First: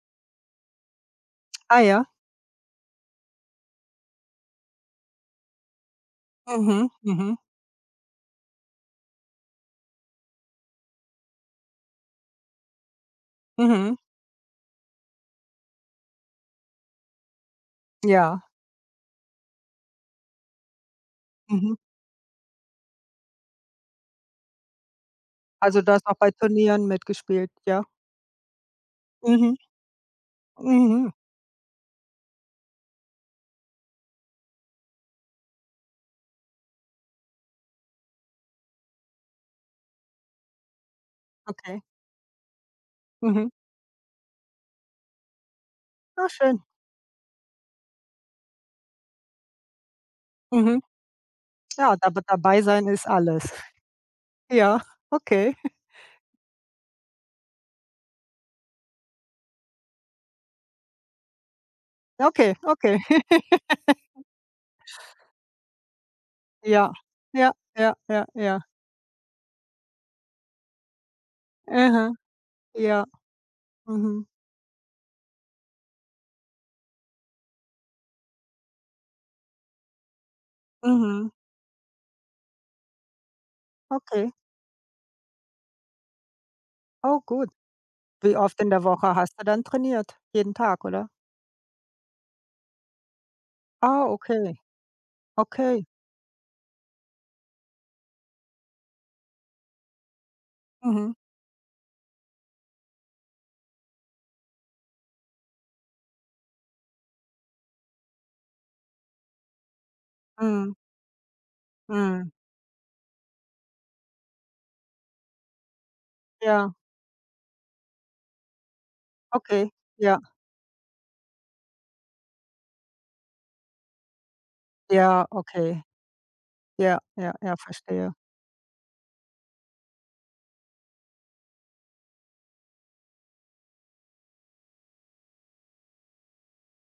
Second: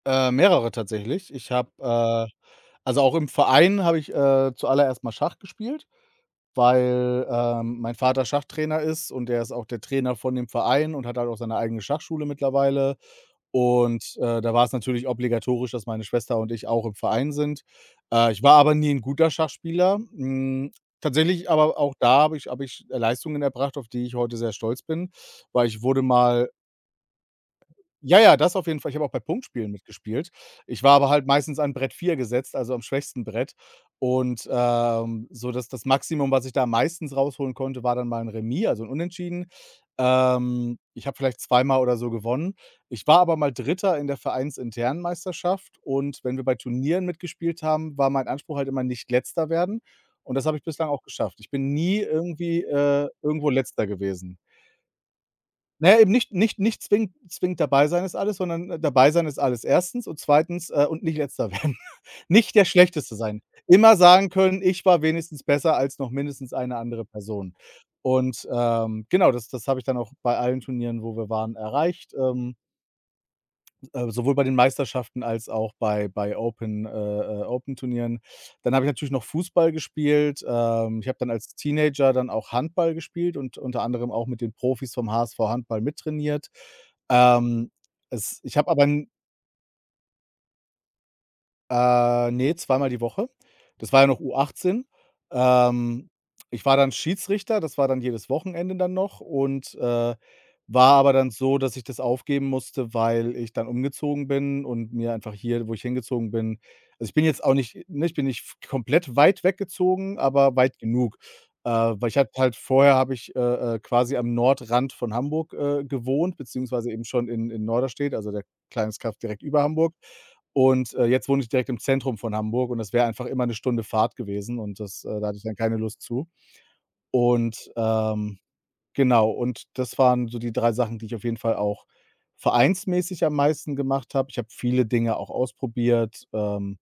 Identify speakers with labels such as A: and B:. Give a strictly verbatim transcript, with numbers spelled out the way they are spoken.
A: Äh, mehrere tatsächlich. Ich habe
B: Ah, ja.
A: äh, also auch im Verein habe ich, äh, zuallererst mal Schach gespielt,
B: Mhm,
A: weil,
B: mhm.
A: äh, mein Vater Schachtrainer ist und der ist auch der Trainer von dem Verein und hat halt auch seine eigene Schachschule mittlerweile.
B: Mhm.
A: Und, äh, da war's natürlich obligatorisch, dass meine Schwester und ich auch im Verein sind. Äh,
B: Ja.
A: ich war aber nie 'n guter Schachspieler. Hm, tatsächlich
B: Mhm.
A: aber auch da habe ich habe ich Leistungen erbracht, auf die ich heute sehr stolz bin, weil ich
B: Also, du
A: wurde
B: hast auch bei
A: mal
B: Turnieren mitgespielt, ja?
A: Ja, ja, das auf jeden Fall. Ich habe auch bei
B: Mhm.
A: Punktspielen mitgespielt. Ich war aber
B: Mhm.
A: halt meistens an Brett vier gesetzt, also am schwächsten Brett. Und, ähm, so, dass das Maximum, was ich da meistens rausholen konnte, war dann mal 'n Remis, also 'n Unentschieden. Ähm, ich habe vielleicht zweimal
B: Okay.
A: oder so gewonnen. Ich war aber
B: Mhm.
A: mal Dritter in der Vereinsinternen Meisterschaft und
B: Oh,
A: wenn wir bei
B: schön.
A: Turnieren mitgespielt haben, war mein Anspruch halt immer: „Nicht Letzter werden“. Und das habe ich
B: Mhm.
A: bislang auch geschafft. Ich bin
B: Ja,
A: nie
B: dab dabei
A: irgendwie
B: sein ist
A: äh,
B: alles.
A: irgendwo Letzter gewesen.
B: Ja, okay.
A: Ne, eben nicht nicht nicht zwingend zwingend „dabei sein ist alles“, sondern „dabei sein ist alles erstens“ und zweitens, äh, und nicht Letzter werden.
B: Okay,
A: Nicht der
B: okay.
A: Schlechteste sein. Immer sagen können, ich war wenigstens besser als noch mindestens eine
B: Ja,
A: andere
B: ja,
A: Person.
B: ja, ja,
A: Und,
B: ja.
A: ähm, genau, das das habe ich dann auch bei allen Turnieren, wo wir waren,
B: Mhm,
A: erreicht. Ähm
B: ja.
A: äh,
B: Mhm.
A: sowohl bei den Meisterschaften als auch bei bei Open äh, äh, Open-Turnieren. Dann habe ich natürlich noch Fußball gespielt, äh, ich habe dann
B: Mhm.
A: als Teenager dann auch Handball gespielt und unter anderem auch
B: Okay.
A: mit den Profis vom HSV Handball mittrainiert.
B: Oh gut.
A: Ähm,
B: Wie
A: es ich
B: oft in
A: habe aber
B: der
A: n
B: Woche hast du dann trainiert? Jeden Tag, oder?
A: Äh, ne, zweimal die Woche. Das war
B: Ah,
A: ja noch
B: okay.
A: U18.
B: Okay.
A: Ähm, ich war dann Schiedsrichter, das war dann jedes Wochenende dann noch und, äh, war
B: Mhm.
A: aber dann so, dass ich das aufgeben musste, weil ich dann umgezogen bin und mir einfach hier, wo ich hingezogen bin Also, ich bin jetzt auch nicht ne, ich bin nicht f komplett weit weggezogen, aber
B: Mhm.
A: weit genug. Äh, weil ich habe
B: Mhm.
A: halt vorher habe ich, äh, äh, quasi am Nordrand von Hamburg, äh, gewohnt,
B: Ja.
A: beziehungsweise eben schon in in Norderstedt, also der kleines Kaff direkt über
B: Okay,
A: Hamburg.
B: ja.
A: Und, äh, jetzt wohne ich direkt im Zentrum von Hamburg und das wäre einfach immer 'ne Stunde Fahrt gewesen und das äh,
B: Ja,
A: da hatte ich dann keine
B: okay.
A: Lust zu.
B: Ja, ja, ja,
A: Und,
B: verstehe.
A: ähm, genau und das waren so die drei Sachen, die ich auf jeden Fall auch vereinsmäßig am meisten gemacht habe. Ich habe viele Dinge auch ausprobiert. Ähm